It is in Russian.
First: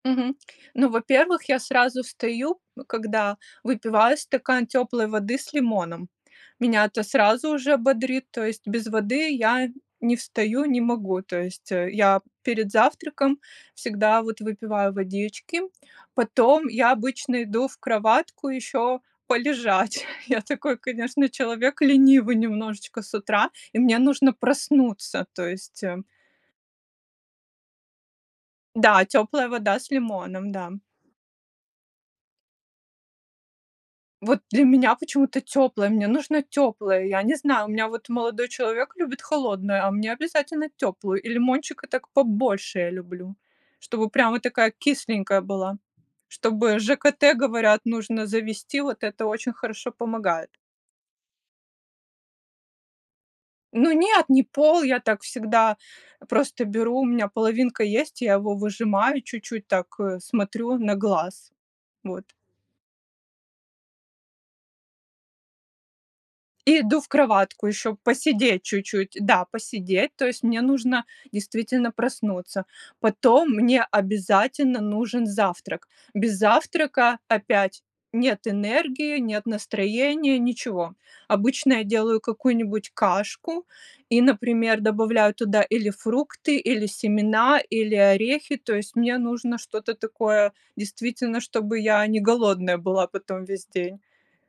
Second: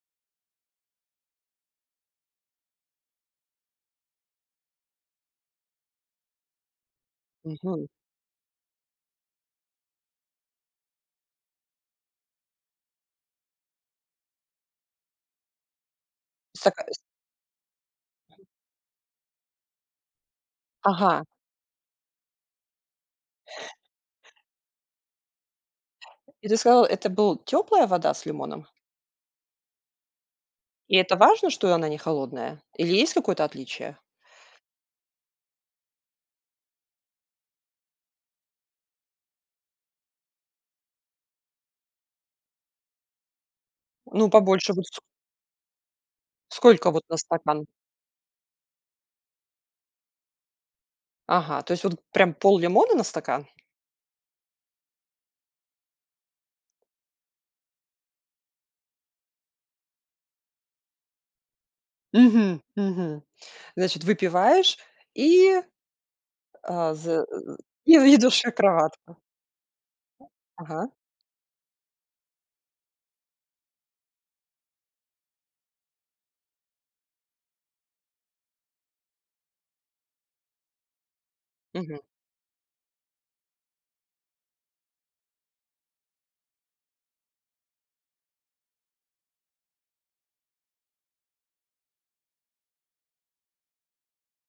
Мгм. Ну, во-первых, я сразу встаю когда, выпиваю стакан теплой воды с лимоном. Меня это сразу уже Мгм. бодрит, то есть без воды я не встаю, не могу. То есть я перед завтраком всегда вот выпиваю водички, потом я [unintelligible] обычно иду в кроватку еще полежать. Я такой, Ага. конечно, человек ленивый немножечко с утра, и мне нужно проснуться. То есть, э И ты сказала, это был теплая вода с лимоном? Да, теплая вода с лимоном, да. И это важно, что она не холодная? Или есть какое-то отличие? Вот для меня почему-то теплая, мне нужно теплое, я не знаю. У меня вот молодой человек любит холодное, а мне обязательно теплую, и лимончика так побольше я люблю, чтобы Ну, прям вот такая побольше высу кисленькая была. Чтобы Сколько вот на ЖКТ, стакан? говорят, нужно завести, вот это очень хорошо помогает. Ага, то есть вот прям пол-лимона на стакан? Ну нет, не пол! Я так всегда просто беру, у меня половинка есть, я его выжимаю, чуть-чуть так, э, смотрю на глаз. Вот. Мгм, мгм. Значит, выпиваешь и И А, иду в з кроватку и еще идешь в посидеть кроватку. чуть-чуть, да, посидеть. То есть мне Ага. нужно действительно проснуться. Потом мне обязательно нужен завтрак. Без завтрака опять нет энергии, нет настроения, ничего. Обычно я Мгм. делаю какую-нибудь кашку и, например, добавляю туда или фрукты, или семена, или орехи. То есть мне нужно что-то такое, действительно, чтобы я не голодная была потом весь день.